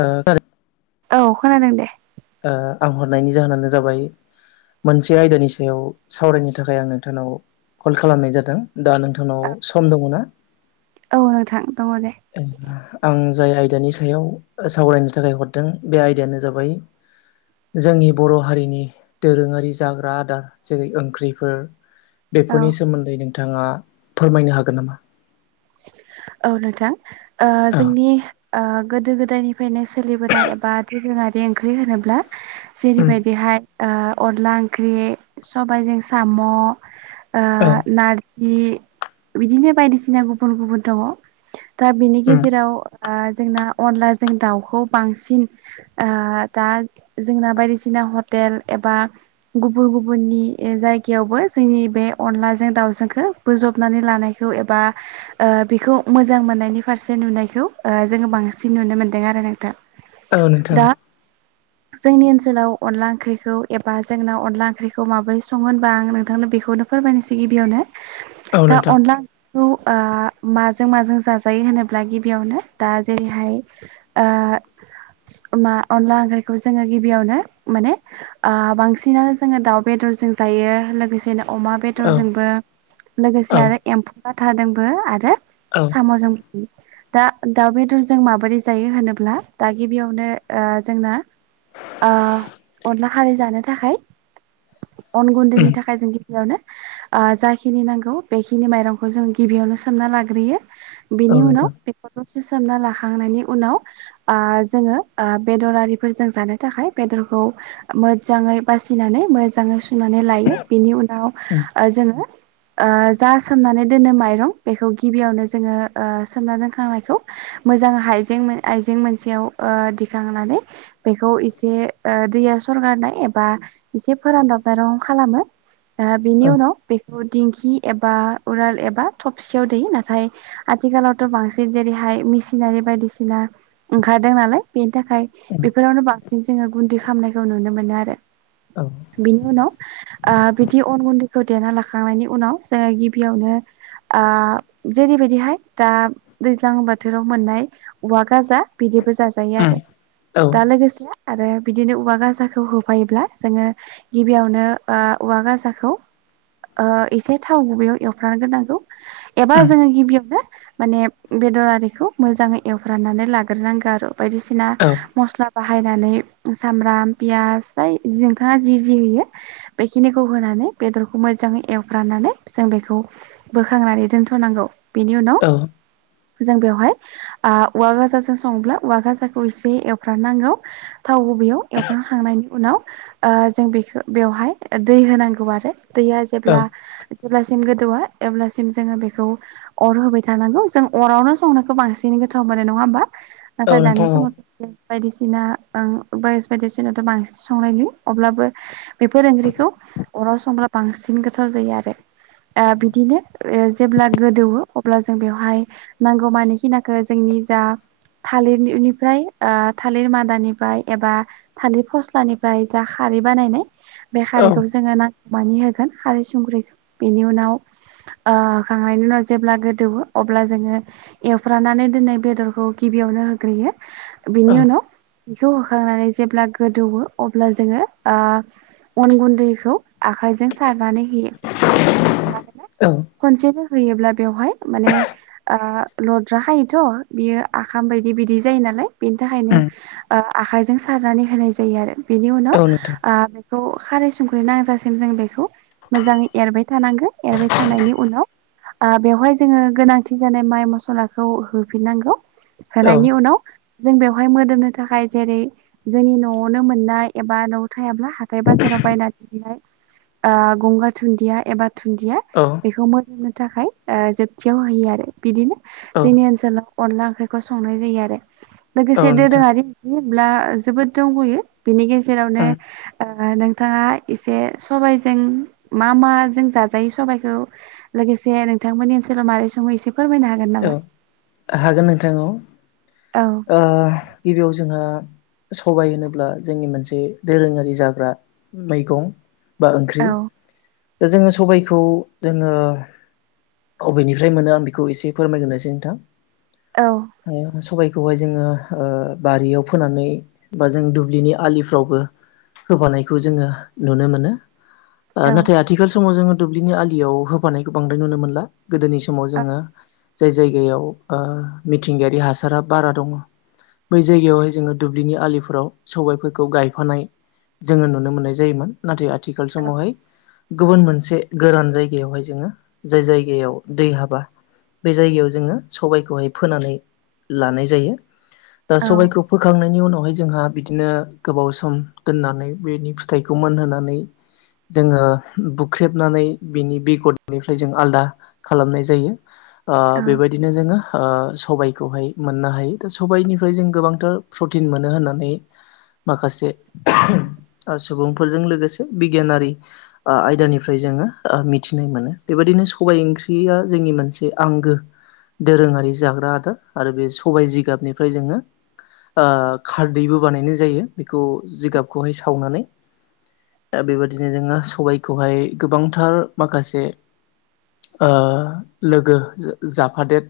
ओ औ खोनादों दे आं हरनायनि जाहोनानो जाबाय मोनसे आयदानि सायाव सावरायनो थाखाय आं नोंथांनाव कल खालामनाय जादों दा नोंथांनाव सम दङ ना औ नोंथां दङ दे आं जाय आयदानि सायाव सावरायनो थाखाय हरदों बे आयदायानो जाबाय [inaudible] जोंनि बर' हारिनि दोरोङारि जाग्रा आदार जेरै ओंख्रिफोर औ बेफोरनि सोमोन्दै नोंथाङा फोरमायनो हागोन नामा औ नोंथां औ जोंनि गोदो गोदायनिफ्रायनो सोलिबोनाय एबा दोरोङारि ओंख्रि होनोब्ला उम जेरैबायदिहाय अनला ओंख्रि सबायजों साम' औ नारजि बिदिनो बायदिसिना गुबुन गुबुन दङ दा बिनि उम गेजेराव जोंना अनला जों दाउखौ बांसिन दा जोंना बायदिसिना हटेल एबा गुबुन गुबुननि जायगायावबो जोंनि बे अनलाजों दाउ खौ बोजबनानै लानायखौ एबा बेखौ मोजां मोननायनि फारसे नुनायखौ जोङो बांसिन नुनो मोन्दों आरो नोंथां औ नोंथां दा जोंनि ओनसोलाव अनला ओंख्रिखौ एबा जोंनााव अनला ओंख्रिखौ माबोरै सङो होनबा आं नोंथांनो बेखौ खौनो फोरमायनोसै गिबियावनो औ दा नोंथां अनलाखौ माजों माजों जाजायो होनोब्ला गिबियावनो दा जेरैहाय [unintelligible] मा अनला ओंख्रिखौ जोङो गिबियावनो माने ओ बांसिनानो जोङो दाउ बेद रजों जायो लोगोसे नो अमा औ बेदरजोंबो लोगोसे औ आरो एम्फौ लाथाजोंबो आरो औ साम जों दा दाउ बेदर जों माबोरै जायो होनोब्ला दा गिबियावनो ओ जोंना ओ अनला खारै जानो थाखाय अन गुन्दैनि उम थाखाय जों गियावनो ओ जाखिनि नांगौ बेखिनि माइरंखौ जों गिबियावनो सोमना लाग्रोयो औ बिनि उनाव नोंथां बेखौ द से सोमना लाखांनायनि उनाव जोङो बेदरारिफोरजों जानो थाखाय बेदर खौ मोजाङै बासिनानै मोजाङै सु नानै लायो बिनि उनाव उम जोङो ओ जा सोमनानै दोनो माइरं बेखौ गिबियावनो जोङो ओ सोमना दोनखांनायखौ मोजां हाइजें आइजें मोनसेयाव दिखांनानै बेखौ एसे ओ दैया सरगारनाय एबा एसे फोरानदब [unintelligible] खालामो ओ बिनि औ उनाव दिंखि एबा उराल एबा थबसियाव [unintelligible] नाथाय आथिखालावथ' बांसिन जेरैहाय मिसिनारि बायदिसिना ओंखारदों नालाय बे थाखाय उम बेफोरावनो बांसिन जोङो गुन्दै खालामामनायखौ नुनो मोनो आरो औ उम बिनि उनाव ओ बिदि अन गुन्दै होदेरना लाखांनायनि उनाव जोङो गिबियावनो आ जेरैबायदिहाय दा दैज्लां बोथोराव मोननाय औवा गाजा बिदि बो जाजायो आरो औ दा लोगोसे आरो बिदिनो औवा गसााखौ होफायोब्ला जोङो गिबियावनो ओ औवा गाजाखौ ओ एसे थाव गुबैयाव एवफ्राम गोरनांगौ एबा उम जोङो गिबियावनो माने बेदर आरिखौ मोजाङै एवफ्रामनानै लाग्रोनांगौ आरो बायदिसिना औ मस्ला बाहायनानै सामब्राम पियास जाय नोंथाङा जि जि होयो बेखिनिखौ होना नै बेदरखौ मोजां एवफ्रामनानै जों बेखौ बोखांनानै दोन थनांगौ बेनि उनाव औ जों बेवहाय आ औवा गाजाजों संब्ला औवा गाजाखौ एसे एवफ्रामनांगौ थाव गुबैयाव एवफ्रामखांनायनि उनाव ओ जों बेखौ बेवहाय दै होनांगौ आरो दैया औ जेब्ला जेब्लासिम गोदौवा अब्लासिम जोङो बे खौ अर होबाय थानांगौ जों अरावनो संनायखौ बांसिन गोथाव मोनो नङा होमबा औ नाथाय दानि नोंथां औ समाव बायदिसिना ओं बायस बायदिसिनाथ' बांसिन संनाय नुयो अब्लाबो बेफोर ओंख्रिखौ अराव संग्रा बांसिन गोथाव जायो आरो ओ बिदिनो जेब्ला गोदौवो अब्ला जों बेवहाय नांगौ मानोखिनाखौ जोंनि जा थालिरनिफ्राय ओ थालिर मादानिफ्राय एबा थालिर फस्लानिफ्राय जा खारै बानायनाय बे औ खारैखौ जोङो नांगौमानि होगोन खारै संख्रिखौ बेनि उनाव ओ होखांनायनि उनाव जेब्ला गोदौवो अब्ला जोङो एवफ्रामनानै दोनै बेदरखौ गिबियावनो होग्रोयो औ बिनि उनाव बेखौ होखांनानै जेब्ला गोदौवो अब्ला जोङो आ अन गुन्दैखौ आ खाइजों सारनानै होयो मानोना औ खनसेनो होयोब्ला बेवहाय माने ओ लद्रा खायोथ' बियो आखाम बायदि बिदि जायो नालाय बिनि थाखायनो उम ओ आखाइजों सारनानै होनाय जायो आरो बेनि उनाव औ नोंथां आ बेखौ खारै संख्रै नांजासिम जों बेखौ मोजाङै एरबाय थानांगोन एरबाय थानायनि उनाव ओ बेवहाय जोङो गोनांथि जानाय माइ मसलाखौ होफिननांगौ। औ होनायनि उनाव जों बेवहाय मोदोमनो थाखाय जेरै जोंनि न'आवनो मोननाय एबा न' थायाब्ला हाथाय बाजाराव बायनानैहाय गंगार धुन्दिया एबा दुुन्दिया मोदोमनो थाखाय जोबथियाव होयो आरो बिदिनो औ जोंनि ओनसोलाव अनला ओंख्रिखौ संनाय जायो आरो औ लोगोसे नोंथां दोरोङारि बिदि होनब्ला जोबोद दंबयो बिनि गेजेरावनो उम ओ नोंथाङा इसे सबाइजों मा माजों जाजायो सबायखौ लोगोसे नोंथांमोननि ओनसोलाव मारै सङो एसे फोरमायनो हागोन औ नामा? हागोन नोंथां औ। औ ओ गिबियाव जोंहा सबाय होनोब्ला जोंनि मोनसे दोरोङारि जाग्रा मैगं बा ओंख्रि औ दा जोङो सबायखौ जोङो बबेनिफ्राय मोनो आं बेखौ एसे फोरमायग्रोनोसै नोंथां। औ सबायखौहाय जोङो बारियाव फोनानै बा जों दुब्लिनि आलिफ्रावबो होफानायखौ जोङो नुनो मोनो। ओ औ नाथाय आथिखाल समाव जोङो दुब्लिनि आलियाव होफानायखौ बांद्राय नुनो मोनला। गोदोनि समाव जोङो जाय जायगायाव ओ मिथिंगायारि हासारा बारा दङ बै जायगायावहाय जोङो दुब्लिनि आलिफोराव सबायफोरखौ गायफानाय जोङो नुनो मोननाय जायोमोन नाथाय आथिखाल समावहाय गुबुन मोनसे गोरान जायगायावहाय जोङो जाय जायगायाव दै हाबा बे जायगायाव जोङो सबायखौहाय फोनानै लानाय जायो। दा औ सबायखौ फोखांनायनि उनाव बेवहाय जोंहा बिदिनो गोबाव सम दोननानै बेनि फिथाइखौ मोनहोनानै जोङो बुख्रेबनानै बिनि बेगदनिफ्राय जों आलदा खालामनाय जायो। ओ औ बेबायदिनो जोङो ओ सबायखौहाय मोननो हायो दा सबायनिफ्राय जों गोबांथार प्रटिन मोनो होननानै माखासे सुबुंफोरजों लोगोसे बिगियानारि आ आयदानिफ्राय जोङो मिथिनाय मोनो बेबायदिनो सबाय ओंख्रिया जोंनि मोनसे आंगो दोरोङारि जाग्रा आदार आरो बे सबाय जिगाबनिफ्राय जोङो ओ खारदैबो बानायनाय जायो बेखौ जिगाबखौहाय सावनानै। दा बेबायदिनो जोङो सबायखौहाय गोबांथार माखासे ओ लोगो जाफादेर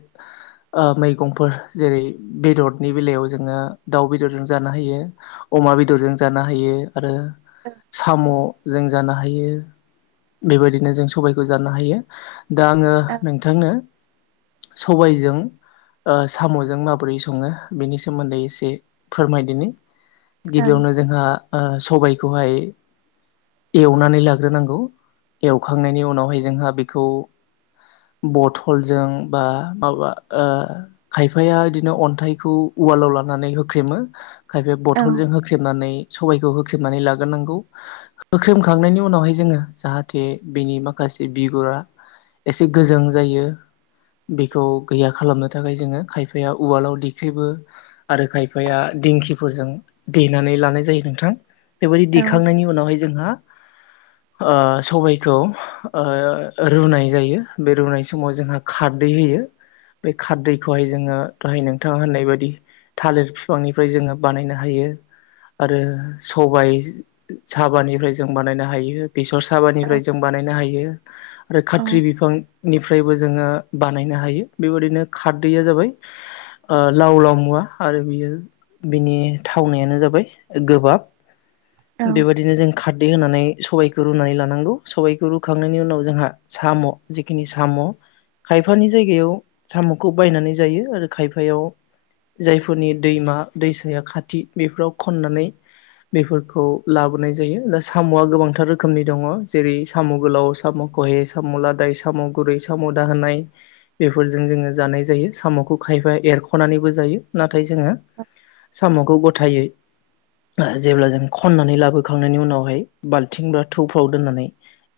ओ मैगंफोर जेरै बेदरनि बेलायाव जोङो दाउ बेदरजों जानो हायो अमा बेदरजों जानो हायो आरो साम' जों जानो हायो बेबायदिनो जों सबायखौ जानो हायो। दा आङो नोंथांनो सबायजों ओ साम'जों माबोरै सङो बेनि सोमोन्दै एसे फोरमायदिनि। औ गिबियावनो जोंहा ओ सबायखौहाय एवनानै लाग्रोनांगौ एवखांनायनि उनावहाय जोंहा बेखौ बथल ल जों बा माबा ओ खायफाया बिदिनो अन्थाइखौ उवालाव लानानै हो ख्रेमो खायफा बथलजों होख्रेमनानै सबायखौ होख्रेमनानै लाग्रोनांगौ होख्रेमखांनायनि उनावहाय जोङो जाहाथे बेनि माखा से बिगुरा एसे गोजों जायो। [inaudible] बेखौ गैया खालामनो थाखाय जोङो खायफाया उवालाव देख्रेबो आरो खायफाया दिं थांखिफोरजों देनानै लानाय जायो नोंथां बेबायदि औ दैखांनायनि उनावहाय जोंहा [inaudible] सबायखौ रुनाय जायो बे रुनाय समाव जोंहा खारदै होयो बे खारदैखौहाय जोङो दहाय नोंथाङा होननाय बायदि थालिर बिफांनिफ्राय जोङो बानायनो हायो आरो सबाय साबानिफ्राय जों बानायनो हायो बेसर औ साबानिफ्राय जों बानायनो हायो आरो खाथ्रि बिफांनिफ्रायबो जोङो बानायनो हायो बेबायदिनो खारदैया जाबाय लाव लाव मुवा आरो बियो बिनि थावनायानो जाबाय गोबाब बेबायदिनो जों खार दै होनानै सबायखौ रुनानै लानांगौ सबायखौ रुखांनायनि उनाव जोंहा साम' जिखिनि साम' खायफानि जायगायाव साम'खौ बायनानै जायो आरो खायफायाव जायफोरनि दैमा दैसाया खाथि बेफोराव खननानै बेफोरखौ लाबोनाय जायो दा साम'वा गोबांथार रोखोमनि दङ जेरै साम' गोलाव साम' खहे सामुलादाय सामगुरै साम' होनाय बेफोरजों जोङो जानाय जायो साम'खौ खायफा एरख'नानैबो जायो ना थाय जोङो साम'खौ गथायै जेब्ला जों खननानै लाबोखांनायनि उनावहाय बाल्थिं बा थौफ्राव दोननानै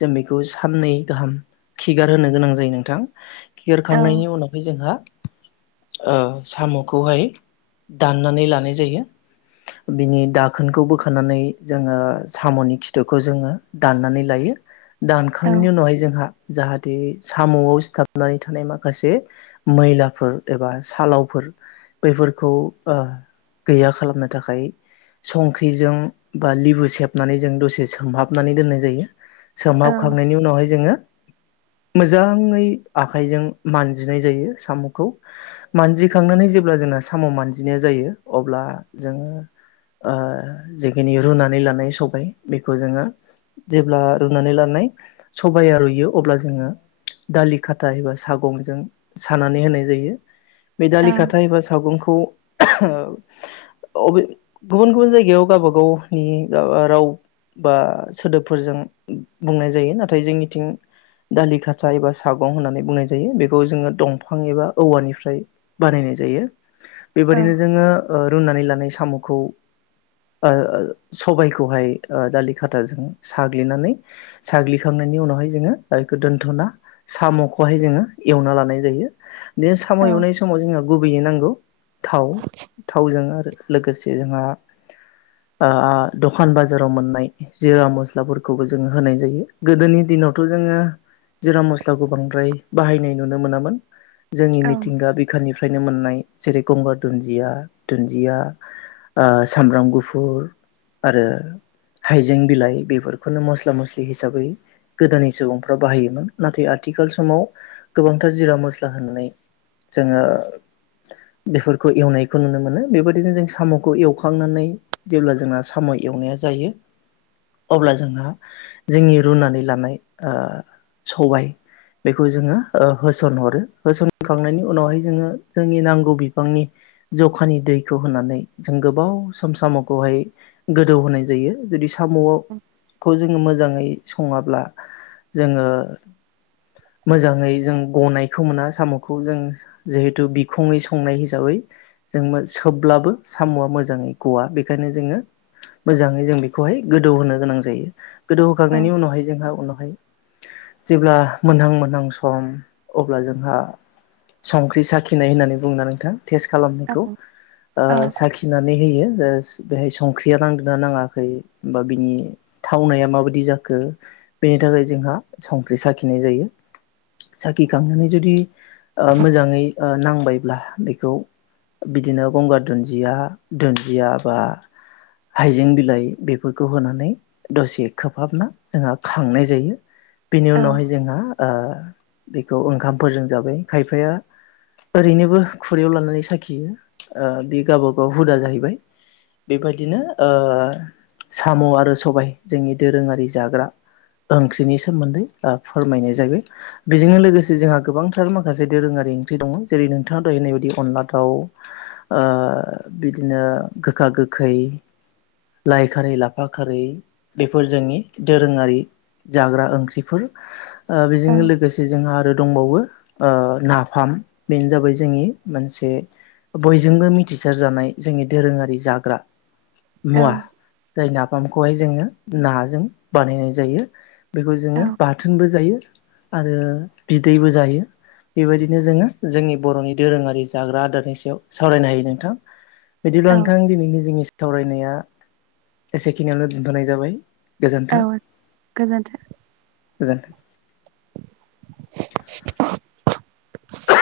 जों बेखौ साननै गाहाम खिगार होनो गोनां जायो नों थां खिगारखांनायनि उनावहाय जोंहा साम'खौहाय दाननानै लानाय जायो बिनि दाखोनखौ बोखानानै जोङो साम'नि खिथुखौ जोङो दाननानै लायो औ दानखांनायनि उनावहाय जोंहा जाहाथे साम' सिथाबनानै थानाय माखासे मैलाफोर एबा सालावफोर बैफोरखौ ओ गैया खालामनो थाखाय संख्रिजों बा लिबु सेबनानै जों दसे सोमहाबनानै दोननाय जायो औ सोमहाबखांनायनि उनावहाय जोङो मोजाङै आखाइजों मानजिनाय जायो साम'खौ मानजिखांनानै जेब्ला जोंना साम' मानजिनाया जायो अब्ला जोङो जिखिनि रुनानै लानाय सबाय बेखौ जोङो जेब्ला रुनानै लानाय सबाया रुइयो अब्ला जोङो दालि खाथा एबा सागंजों सानानै होनाय जायो बे औ दालि खाथा एबा सागंखौ औ गुबुन गुबुन जायगायाव गावबागावनि राव बा सोदोबफोरजों बुंनाय जायो नाथाय जोंनिथिं दालि खाथा एबा सागं होननानै बुंनाय जायो बेखौ जोङो दंफां एबा औवानिफ्राय बानायनाय जायो बेबायदिनो जोङो रुनानै लानाय साम'खौ ओ सबायखौहाय दालि खाथाजों साग्लिनानै साग्लिखांनानै उनावहाय जोङो दा बेखौ दोनथ'ना साम'खौहाय जोङो एवना लानाय जायो बे साम' औ एवनाय समाव जोङो गुबैयै नांगौ थाव थावजों आरो लोगोसे जोंहा दखान बाजाराव मोननाय जिरा मस्लाफोरखौबो जोंङो होनाय जायो गोदोनि दिन दिनावथ' जोङो जिरा मस लाखौ बाहायनाय नुनो मोनामोन जोंनि मिथिंगा बिखानिफ्राय फ्रायनो मोननाय जेरै गंगार दुन्दिया दुन्दिया सामब्राम गुफुर आरो हाइजें बिलाइ बेफोरखौनो मस्ला मस्लि हिसाबै गोदोनि सुबुंफ्रा बाहायोमोन नाथाय आथिखाल समाव गोबांथार जिरा मस्ला होनानै जोङो बेफोरखौ एवनायखौ नुनो मोनो बेबायदिनो जों साम'खौ एवखांनानै जेब्ला जोंना साम' एवनाया जायो अब्ला जोंहा जोंनि रुनानै लानाय ओ सबाय बेखौ जोङो होसनहरो होसनखांनायनि उनावहाय जोङो जोंनि नांगौ बिफांनि जखानि दैखौ होनानै जों गोबाव सम साम'खौहाय गोदौ होनाय जायो जुदि साम'खौ जोङो मोजाङै सङाब्ला जोङो मोजाङै जों गनायखौ मोना साम'खौ जों जिहेथु बिखङै संनाय हिसाबै जों सोबब्लाबो साम'आ मोजाङै गवा बेखायनो जोङो मोजाङै जों बेखौहाय गोदौ होनोनो गोनां जायो। गोदौ औ होखांनायनि उनावहाय जोंहा उनावहाय जेब्ला मोनहां मोनहां सम अब्ला जोंहा संख्रि साखिनाय होननानै बुङोना नोंथां टेस्ट औ खालामनायखौ ओ साखिनानै होयो बेहाय संख्रिया नांदना नाङाखै बा बिनि थावनाया माबायदि जाखो बेनि थाखाय जोंहा संख्रि साखिनाय जायो। साखिखांनानै जुदि मोजाङै नांबायब्ला बेखौ बिदिनो गंगार दुन्दिया दुन्दिया बा हाइजें बिलाइ बेफोरखौ होनानै दसे खोबहाबना जोंहा खांनाय जायो। बिनि उनावहाय औ जोंहा बेखौ ओंखामफोरजों जाबाय खायफाया ओरैनोबो खुरैयाव लानानै साखियो बे गावबागाव हुदा जाहैबाय बेबायदिनो साम' आरो सबाय जोंनि दोरोङारि जाग्रा ओंख्रिनि सोमोन्दै फोरमायनाय जायो बेजोंनो लोगोसे जोंहा गोबांथार माखासे दोरोङारि ओंख्रि दङ जेरै नोंथाङा दहायनाय बायदि अनला दाउ बिदिनो आ गोखा गोखै लाइ खारै लाफा खारै बेफोर जोंनि दोरोङारि जाग्रा ओंख्रिफोर बेजों लोगोसे जोंहा आरो दंबावो ओ नाफाम बेनो जाबाय जोंनि मोनसे बयजोंबो मिथिसार जानाय जोंनि दोरोङारि जाग्रा औ मुवा जाय नाफामखौहाय जोङो नाजों बानायनाय जायो। बेखौ जोङो बाथोनबो जायो आरो बिदैबो जायो। बेबायदिनो जोङो जोंनि बर'नि दोरोङारि जाग्रा आदारनि सायाव सावरायनो हायो नोंथां बिदिब्ला औ नोंथां दिनैनि जोंनि सावरायनाया एसेखिनियावनो दोनथ'नाय जाबाय औ गोजोन्थों गोजोनथों [inaudible]